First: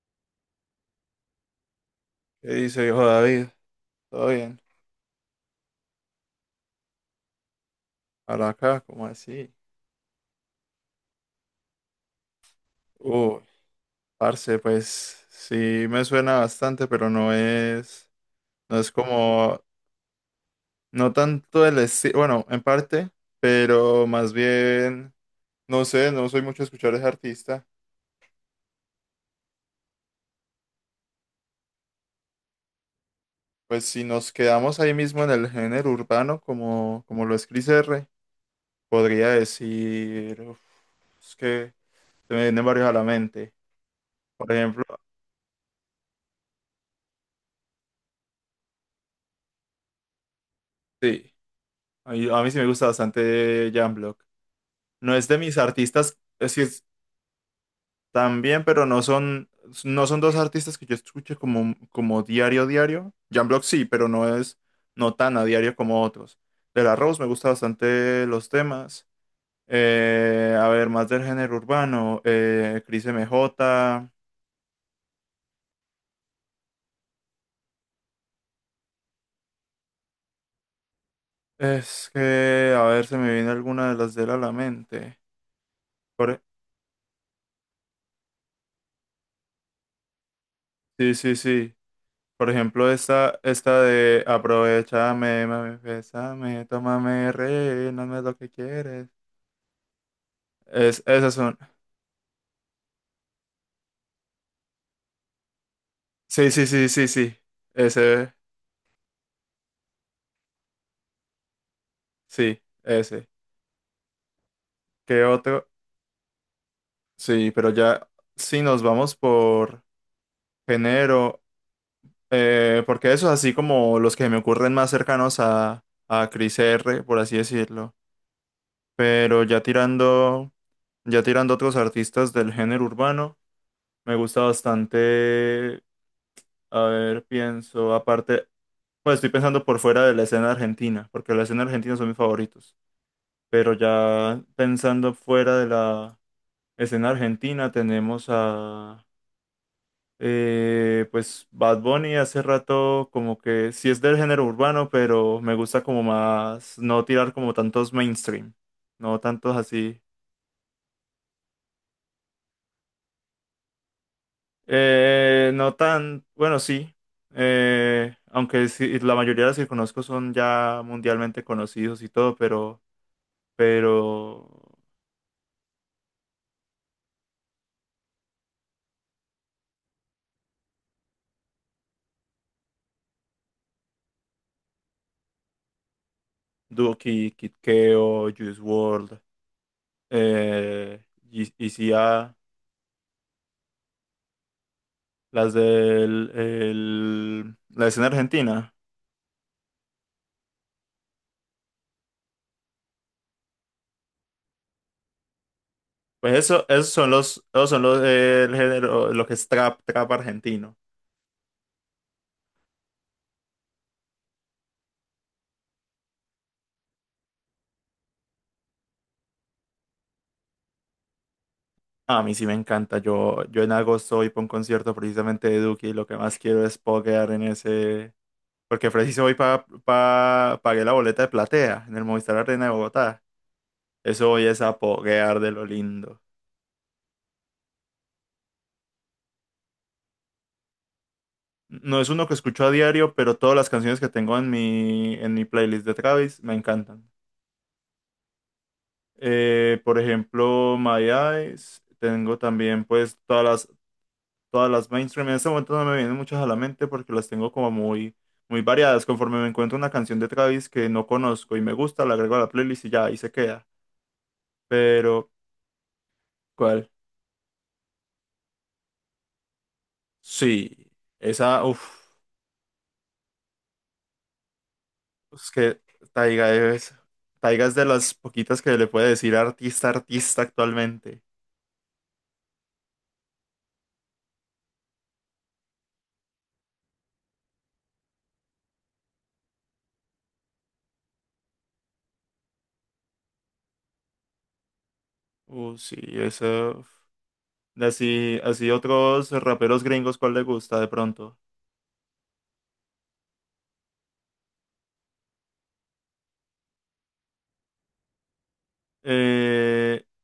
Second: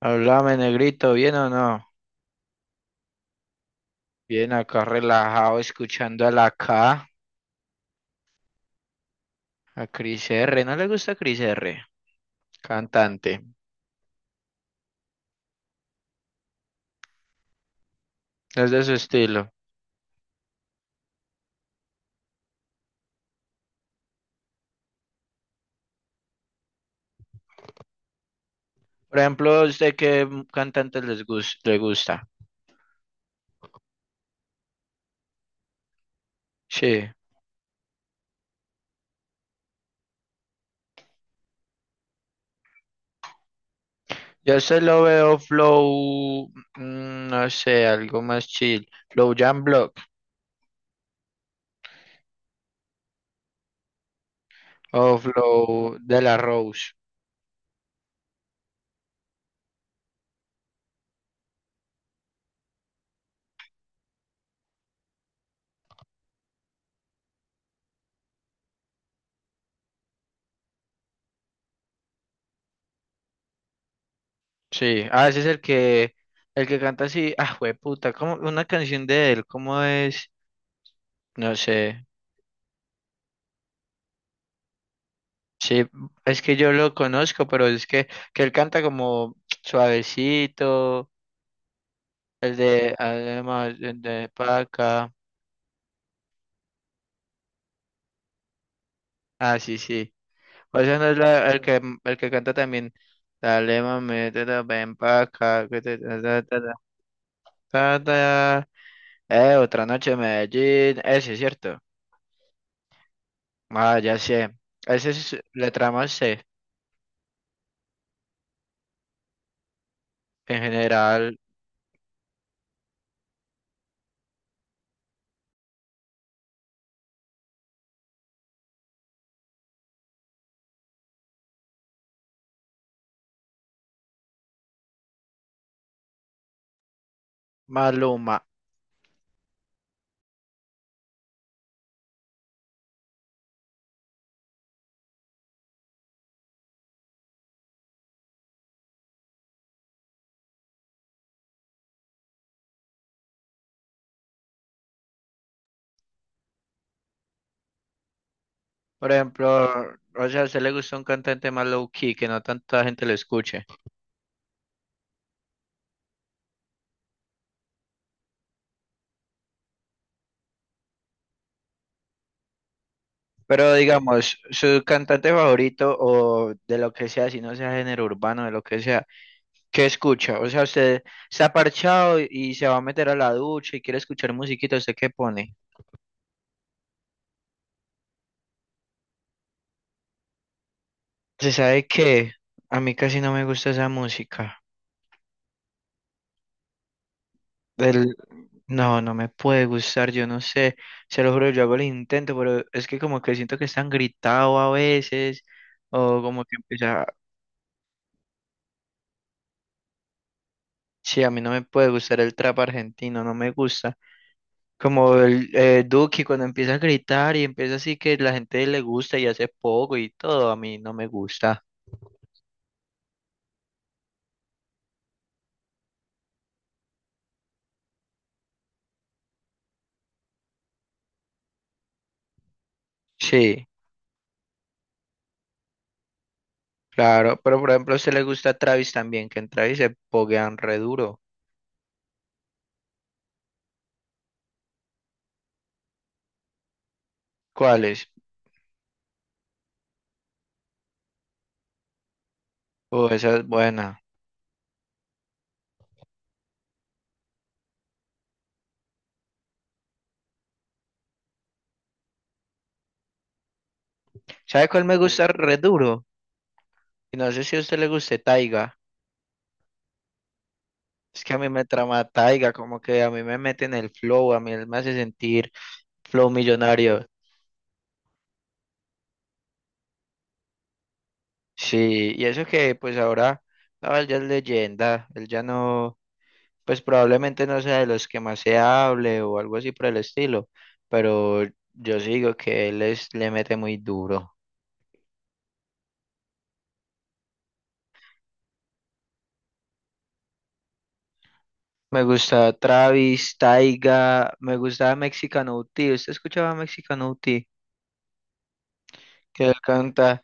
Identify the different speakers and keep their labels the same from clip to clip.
Speaker 1: Háblame, negrito, ¿bien o no?
Speaker 2: ¿Qué dice viejo David? ¿Todo
Speaker 1: Bien
Speaker 2: bien?
Speaker 1: acá relajado, escuchando a la K,
Speaker 2: Ahora acá, ¿cómo así?
Speaker 1: a Cris R. ¿No le gusta Cris R?
Speaker 2: Uy,
Speaker 1: Cantante,
Speaker 2: parce, pues sí me suena bastante, pero no es,
Speaker 1: es
Speaker 2: no
Speaker 1: de
Speaker 2: es
Speaker 1: su estilo.
Speaker 2: como, no tanto el estilo, bueno, en parte, pero más bien, no sé, no soy mucho de escuchar a ese artista.
Speaker 1: Por ejemplo, ¿a ¿usted qué m- cantante les gus- le gusta?
Speaker 2: Pues si nos quedamos ahí mismo en el género urbano, como,
Speaker 1: Sí,
Speaker 2: como lo es Cris R, podría decir, es que se me vienen varios a la mente. Por
Speaker 1: yo se
Speaker 2: ejemplo,
Speaker 1: lo veo flow, no sé, algo más chill. Flow Jam Block
Speaker 2: sí, a mí sí me gusta bastante Jan. No
Speaker 1: o
Speaker 2: es de mis
Speaker 1: Flow
Speaker 2: artistas,
Speaker 1: de la Rose.
Speaker 2: también, pero no son dos artistas que yo escuche como diario, diario. Jan Block sí, pero no tan a diario como otros. De la Rose me gusta bastante los temas. A ver, más del género urbano. Cris MJ.
Speaker 1: Sí, ah, ese es el que canta así, ah, puta, como una canción de él, ¿cómo es? No sé.
Speaker 2: Es que, a ver, se me viene alguna de las de él a la mente.
Speaker 1: Sí,
Speaker 2: Por-
Speaker 1: es que yo lo conozco, pero que él canta como suavecito,
Speaker 2: sí, sí, sí. Por
Speaker 1: el
Speaker 2: ejemplo,
Speaker 1: de
Speaker 2: esta,
Speaker 1: además
Speaker 2: esta
Speaker 1: el
Speaker 2: de
Speaker 1: de Paca.
Speaker 2: aprovechame, mami, bésame, tómame, rey, no me lo que quieres.
Speaker 1: Ah, sí, sí. O sea, no es
Speaker 2: Esas
Speaker 1: la-
Speaker 2: son.
Speaker 1: el que canta también. Dale, mami, te da ven paca. Que ta, ta,
Speaker 2: Sí,
Speaker 1: ta,
Speaker 2: sí, sí, sí, sí.
Speaker 1: ta,
Speaker 2: Ese,
Speaker 1: ta. Otra noche en Medellín. Ese es cierto.
Speaker 2: sí, ese.
Speaker 1: Ah, ya sé. Ese
Speaker 2: ¿Qué
Speaker 1: es
Speaker 2: otro?
Speaker 1: letra más C.
Speaker 2: Sí, pero ya, si nos vamos por
Speaker 1: En general,
Speaker 2: género, porque esos así como los que me ocurren más cercanos a Cris R, por así decirlo. Pero ya tirando otros artistas del género urbano, me gusta bastante. A ver, pienso,
Speaker 1: Maluma.
Speaker 2: aparte, pues estoy pensando por fuera de la escena argentina, porque la escena argentina son mis favoritos. Pero ya pensando fuera de la escena argentina, tenemos a, pues, Bad Bunny hace rato, como que sí es del género urbano, pero me gusta como más no tirar como tantos mainstream,
Speaker 1: Por
Speaker 2: no tantos
Speaker 1: ejemplo,
Speaker 2: así.
Speaker 1: o sea, a usted le gusta un cantante más low key, que no tanta gente lo escuche.
Speaker 2: No tan, bueno, sí. Aunque sí, la mayoría de los que conozco son ya mundialmente conocidos y todo, pero
Speaker 1: Pero digamos,
Speaker 2: pero
Speaker 1: su cantante favorito o de lo que sea, si no sea género urbano, de lo que sea, ¿qué escucha? O sea, usted se ha parchado y se va a meter a la ducha y quiere escuchar musiquita, ¿usted qué pone?
Speaker 2: Duki, Kid Keo, Juice WRLD, eh,
Speaker 1: ¿Se sabe qué?
Speaker 2: ECA,
Speaker 1: A mí casi no me gusta esa música.
Speaker 2: las la escena
Speaker 1: El-
Speaker 2: argentina.
Speaker 1: No, no me puede gustar, yo no sé, se lo juro, yo hago el intento, pero es que como que siento que están gritado a veces, o
Speaker 2: Pues
Speaker 1: como que
Speaker 2: eso,
Speaker 1: empieza,
Speaker 2: esos son los el género, lo que es trap, trap argentino.
Speaker 1: sí, a mí no me puede gustar el trap argentino, no me gusta. Como el Duki cuando empieza a gritar y empieza así que la gente le gusta y hace poco y todo, a mí no me gusta.
Speaker 2: A mí sí me encanta. Yo en agosto voy para un concierto precisamente de Duki y lo que más quiero es poguear en ese. Porque preciso voy para pagué la boleta de platea en el Movistar Arena de Bogotá.
Speaker 1: Sí,
Speaker 2: Eso hoy es a poguear de lo lindo.
Speaker 1: claro, pero por ejemplo a usted le gusta Travis también, que en Travis se poguean re duro.
Speaker 2: No es uno que escucho a diario, pero todas las canciones que tengo en mi playlist de Travis me encantan.
Speaker 1: ¿Cuáles?
Speaker 2: Por ejemplo, My Eyes, tengo también
Speaker 1: Oh,
Speaker 2: pues
Speaker 1: esa es buena.
Speaker 2: todas las mainstream. En este momento no me vienen muchas a la mente porque las tengo como muy, muy variadas. Conforme me encuentro una canción de Travis que no conozco y me gusta, la agrego a la playlist y ya ahí se queda.
Speaker 1: ¿Sabe cuál me gusta
Speaker 2: Pero,
Speaker 1: re duro?
Speaker 2: ¿cuál?
Speaker 1: Y no sé si a usted le guste Taiga.
Speaker 2: Sí,
Speaker 1: Es que a mí
Speaker 2: esa,
Speaker 1: me trama Taiga, como que a mí me mete en el flow, a mí él me hace sentir
Speaker 2: es que
Speaker 1: flow
Speaker 2: Taiga es,
Speaker 1: millonario.
Speaker 2: Taiga es de las poquitas que le puede decir artista, artista actualmente.
Speaker 1: Sí, y eso que pues ahora, no, él ya es leyenda, él ya no. Pues probablemente no sea de los que más se hable o algo así por el estilo, pero yo sí digo que le mete muy duro.
Speaker 2: Sí, eso. De así, así otros raperos gringos, ¿cuál le gusta de pronto?
Speaker 1: Me gusta Travis, Taiga, me gustaba Mexicano UT. ¿Usted escuchaba Mexicano UT? Que él
Speaker 2: Eh,
Speaker 1: canta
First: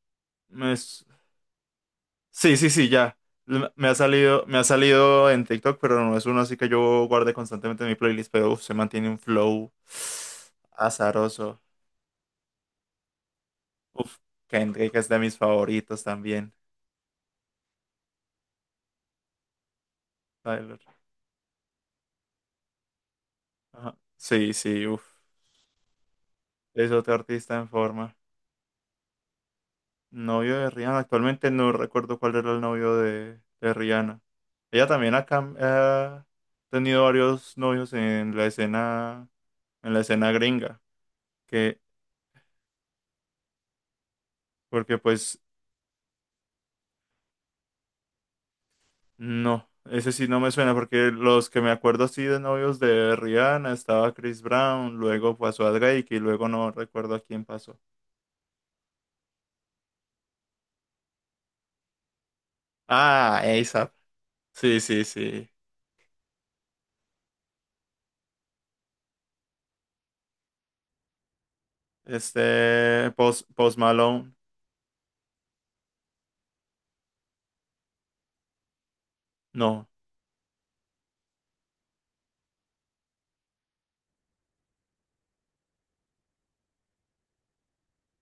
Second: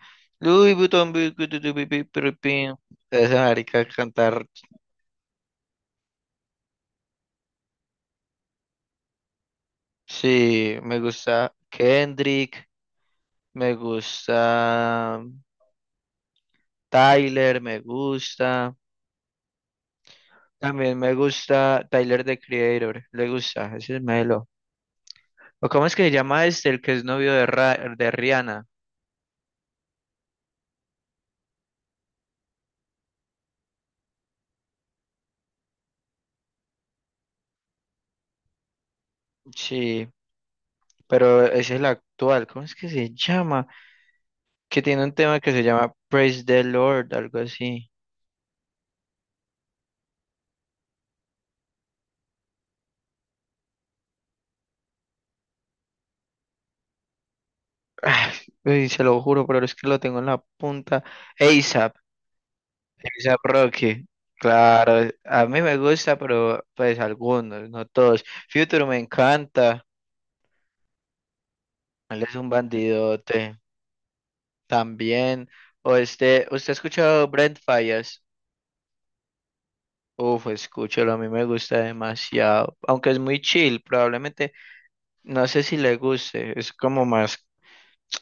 Speaker 2: me
Speaker 1: Louis
Speaker 2: s-
Speaker 1: Vuitton,
Speaker 2: Sí, sí,
Speaker 1: bi".
Speaker 2: sí, ya.
Speaker 1: Esa marica cantar.
Speaker 2: Me ha salido en TikTok, pero no es uno así que yo guarde constantemente en mi playlist, pero se mantiene un flow
Speaker 1: Sí, me gusta
Speaker 2: azaroso.
Speaker 1: Kendrick, me
Speaker 2: Uf, Kendrick es de
Speaker 1: gusta
Speaker 2: mis favoritos también.
Speaker 1: Tyler, me gusta.
Speaker 2: Tyler.
Speaker 1: También me gusta Tyler, the Creator. Le gusta, ese
Speaker 2: Ajá.
Speaker 1: es Melo.
Speaker 2: Sí, sí, uf.
Speaker 1: ¿O cómo es que se llama este, el que
Speaker 2: Es
Speaker 1: es
Speaker 2: otro
Speaker 1: novio de,
Speaker 2: artista en
Speaker 1: de
Speaker 2: forma.
Speaker 1: Rihanna?
Speaker 2: Novio de Rihanna, actualmente no recuerdo cuál era el novio de Rihanna. Ella también ha tenido varios novios en la
Speaker 1: Sí,
Speaker 2: escena gringa,
Speaker 1: pero ese es
Speaker 2: que,
Speaker 1: el actual. ¿Cómo es que se llama? Que
Speaker 2: porque
Speaker 1: tiene un tema
Speaker 2: pues
Speaker 1: que se llama Praise the Lord, algo así.
Speaker 2: no, ese sí no me suena, porque los que me acuerdo así de novios de Rihanna estaba Chris Brown, luego pasó a Drake y luego no recuerdo a quién pasó.
Speaker 1: Ah, uy, se lo juro, pero es que lo tengo en la punta. ASAP, ASAP
Speaker 2: Ah, ASAP.
Speaker 1: Rocky.
Speaker 2: Sí, sí,
Speaker 1: Claro, a
Speaker 2: sí.
Speaker 1: mí me gusta, pero pues algunos, no todos. Future me encanta. Él es un
Speaker 2: Este,
Speaker 1: bandidote.
Speaker 2: Post Malone.
Speaker 1: También, o este, ¿usted ha escuchado Brent Fallas?
Speaker 2: No,
Speaker 1: Uf, escúchalo, a mí me gusta demasiado, aunque es muy chill, probablemente, no sé si le guste, es como más,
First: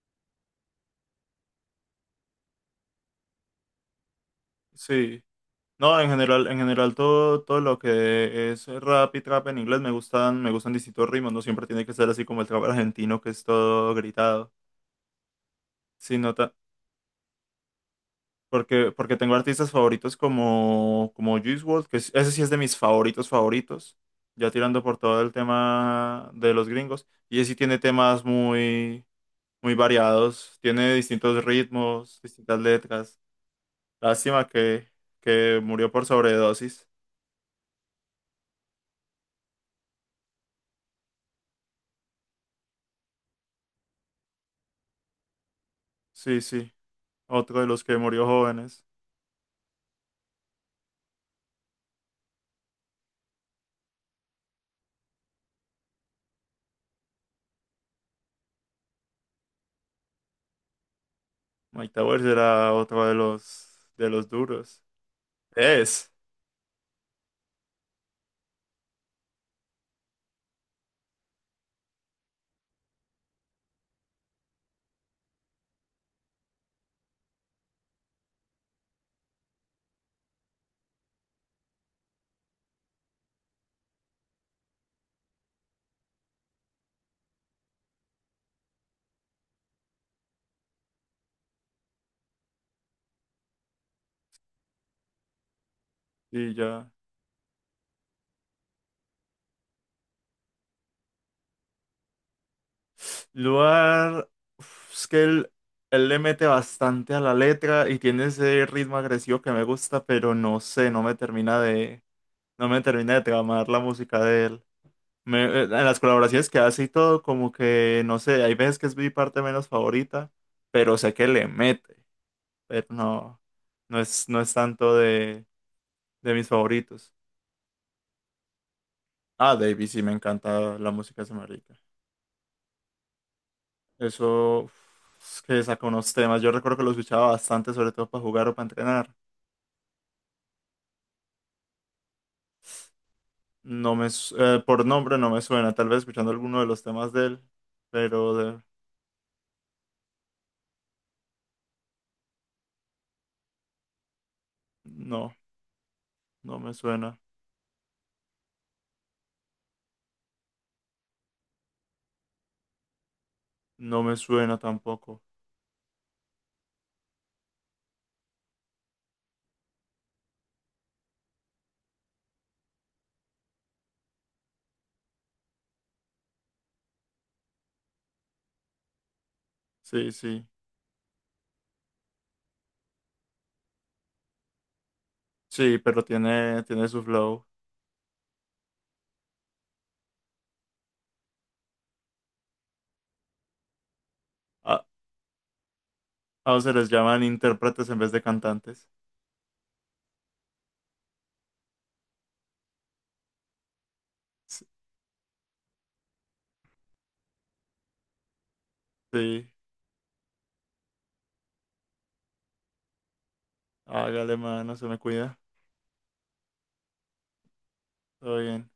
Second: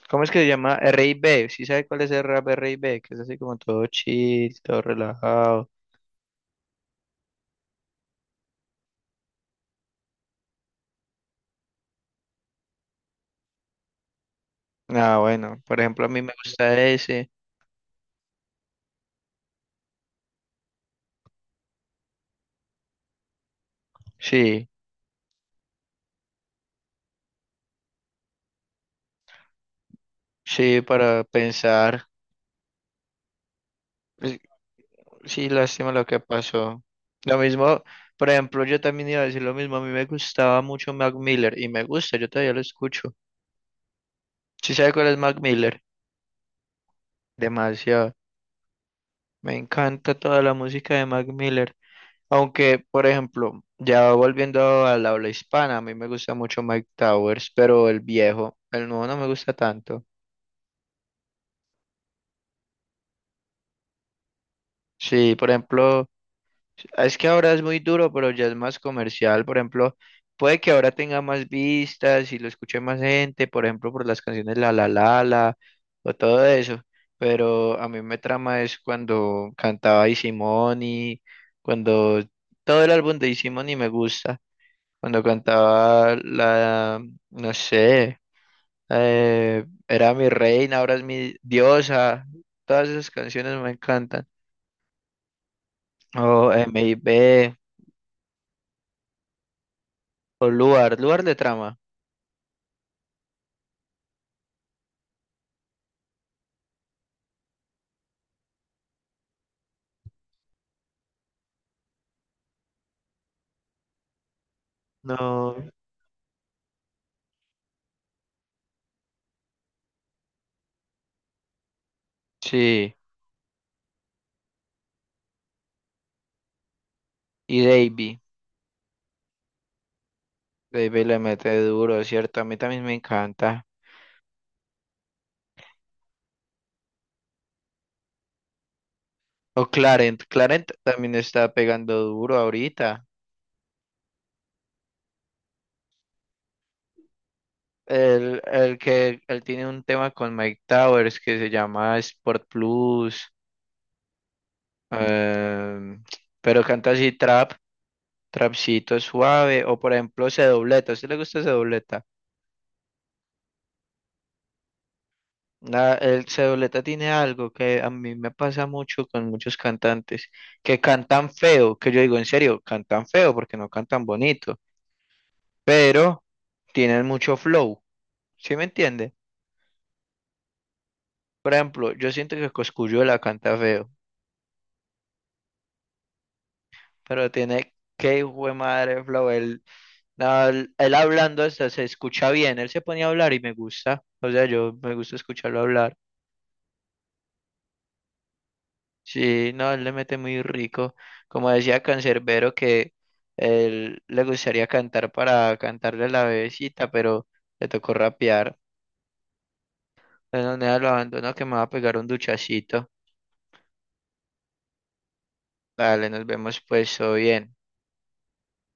Speaker 1: ¿cómo es que se llama? R&B, ¿sí sabe cuál es el rap R&B? Que es así como todo chill, todo
Speaker 2: sí.
Speaker 1: relajado.
Speaker 2: No, en general todo, todo lo que es rap y trap en inglés me gustan distintos ritmos, no siempre tiene que ser así como el trap argentino que es todo gritado.
Speaker 1: Ah, bueno, por ejemplo, a
Speaker 2: Sí,
Speaker 1: mí me
Speaker 2: nota,
Speaker 1: gusta ese,
Speaker 2: porque tengo artistas favoritos como Juice WRLD, ese sí es de mis favoritos favoritos, ya
Speaker 1: sí,
Speaker 2: tirando por todo el tema de los gringos, y ese sí tiene temas muy, muy variados,
Speaker 1: sí,
Speaker 2: tiene
Speaker 1: para
Speaker 2: distintos
Speaker 1: pensar.
Speaker 2: ritmos, distintas letras.
Speaker 1: Pues,
Speaker 2: Lástima
Speaker 1: sí,
Speaker 2: que murió
Speaker 1: lástima lo
Speaker 2: por
Speaker 1: que pasó.
Speaker 2: sobredosis.
Speaker 1: Lo mismo, por ejemplo, yo también iba a decir lo mismo. A mí me gustaba mucho Mac Miller y me gusta, yo todavía lo escucho. ¿Sí sabe cuál es Mac Miller?
Speaker 2: Sí, sí, otro de los que
Speaker 1: Demasiado.
Speaker 2: murió jóvenes.
Speaker 1: Me encanta toda la música de Mac Miller. Aunque, por ejemplo, ya volviendo al habla hispana, a mí me gusta mucho Mike Towers, pero el viejo, el nuevo no me gusta tanto.
Speaker 2: Mike Towers era otro de los duros.
Speaker 1: Sí, por ejemplo.
Speaker 2: Es,
Speaker 1: Es que ahora es muy duro, pero ya es más comercial. Por ejemplo, puede que ahora tenga más vistas y lo escuche más gente, por ejemplo, por las canciones La La La La o todo eso. Pero a mí me trama es cuando cantaba Easy Money, cuando todo el álbum de Easy Money me gusta. Cuando cantaba la, no sé, era mi reina, ahora es mi diosa. Todas esas canciones me encantan. O
Speaker 2: y ya.
Speaker 1: MIB, o Luar, Luar de trama.
Speaker 2: Lugar, es que él le mete bastante a la letra y tiene ese ritmo agresivo que me gusta, pero no sé, no me termina de tramar la música de él.
Speaker 1: No,
Speaker 2: En las colaboraciones que hace y todo, como que, no sé, hay veces que es mi parte menos favorita, pero sé que le mete, pero
Speaker 1: sí.
Speaker 2: no es tanto de mis favoritos.
Speaker 1: Y Davey.
Speaker 2: Ah, Davey, sí, me encanta la
Speaker 1: Davey le
Speaker 2: música de ese
Speaker 1: mete
Speaker 2: marica.
Speaker 1: duro, ¿cierto? A mí también me encanta.
Speaker 2: Eso, es que saca unos temas. Yo recuerdo que lo escuchaba bastante, sobre todo para jugar o para entrenar.
Speaker 1: O Clarent. Clarent también está pegando duro ahorita.
Speaker 2: No me, su- por nombre no me suena, tal vez escuchando alguno de los temas de él, pero
Speaker 1: El,
Speaker 2: de-
Speaker 1: el que él tiene un tema con Mike Towers que se llama Sport Plus.
Speaker 2: no,
Speaker 1: em,
Speaker 2: no
Speaker 1: pero
Speaker 2: me
Speaker 1: canta así
Speaker 2: suena.
Speaker 1: trap, trapcito suave. O por ejemplo, C dobleta. ¿A usted le gusta C dobleta?
Speaker 2: No me suena tampoco.
Speaker 1: El Cedoleta tiene algo que a mí me pasa mucho con muchos cantantes, que cantan feo, que yo digo en serio, cantan feo porque no cantan bonito, pero tienen mucho flow, ¿sí me entiende?
Speaker 2: Sí, sí,
Speaker 1: Por ejemplo, yo siento que Cosculluela canta feo,
Speaker 2: sí, pero tiene su
Speaker 1: pero
Speaker 2: flow.
Speaker 1: tiene qué hijo de madre flow, él, no, él hablando hasta se escucha bien, él se ponía a hablar y me gusta, o sea, yo
Speaker 2: A,
Speaker 1: me gusta escucharlo hablar.
Speaker 2: a se les llaman intérpretes en vez de cantantes.
Speaker 1: Sí, no, él le mete muy rico. Como decía Cancerbero que él le gustaría cantar para cantarle a la bebecita, pero le tocó rapear.
Speaker 2: Sí,
Speaker 1: Bueno, nada, lo abandono que me va a pegar un duchacito.
Speaker 2: hágale, mano, se me cuida.
Speaker 1: Vale, nos vemos pues, todo bien.
Speaker 2: Todo bien.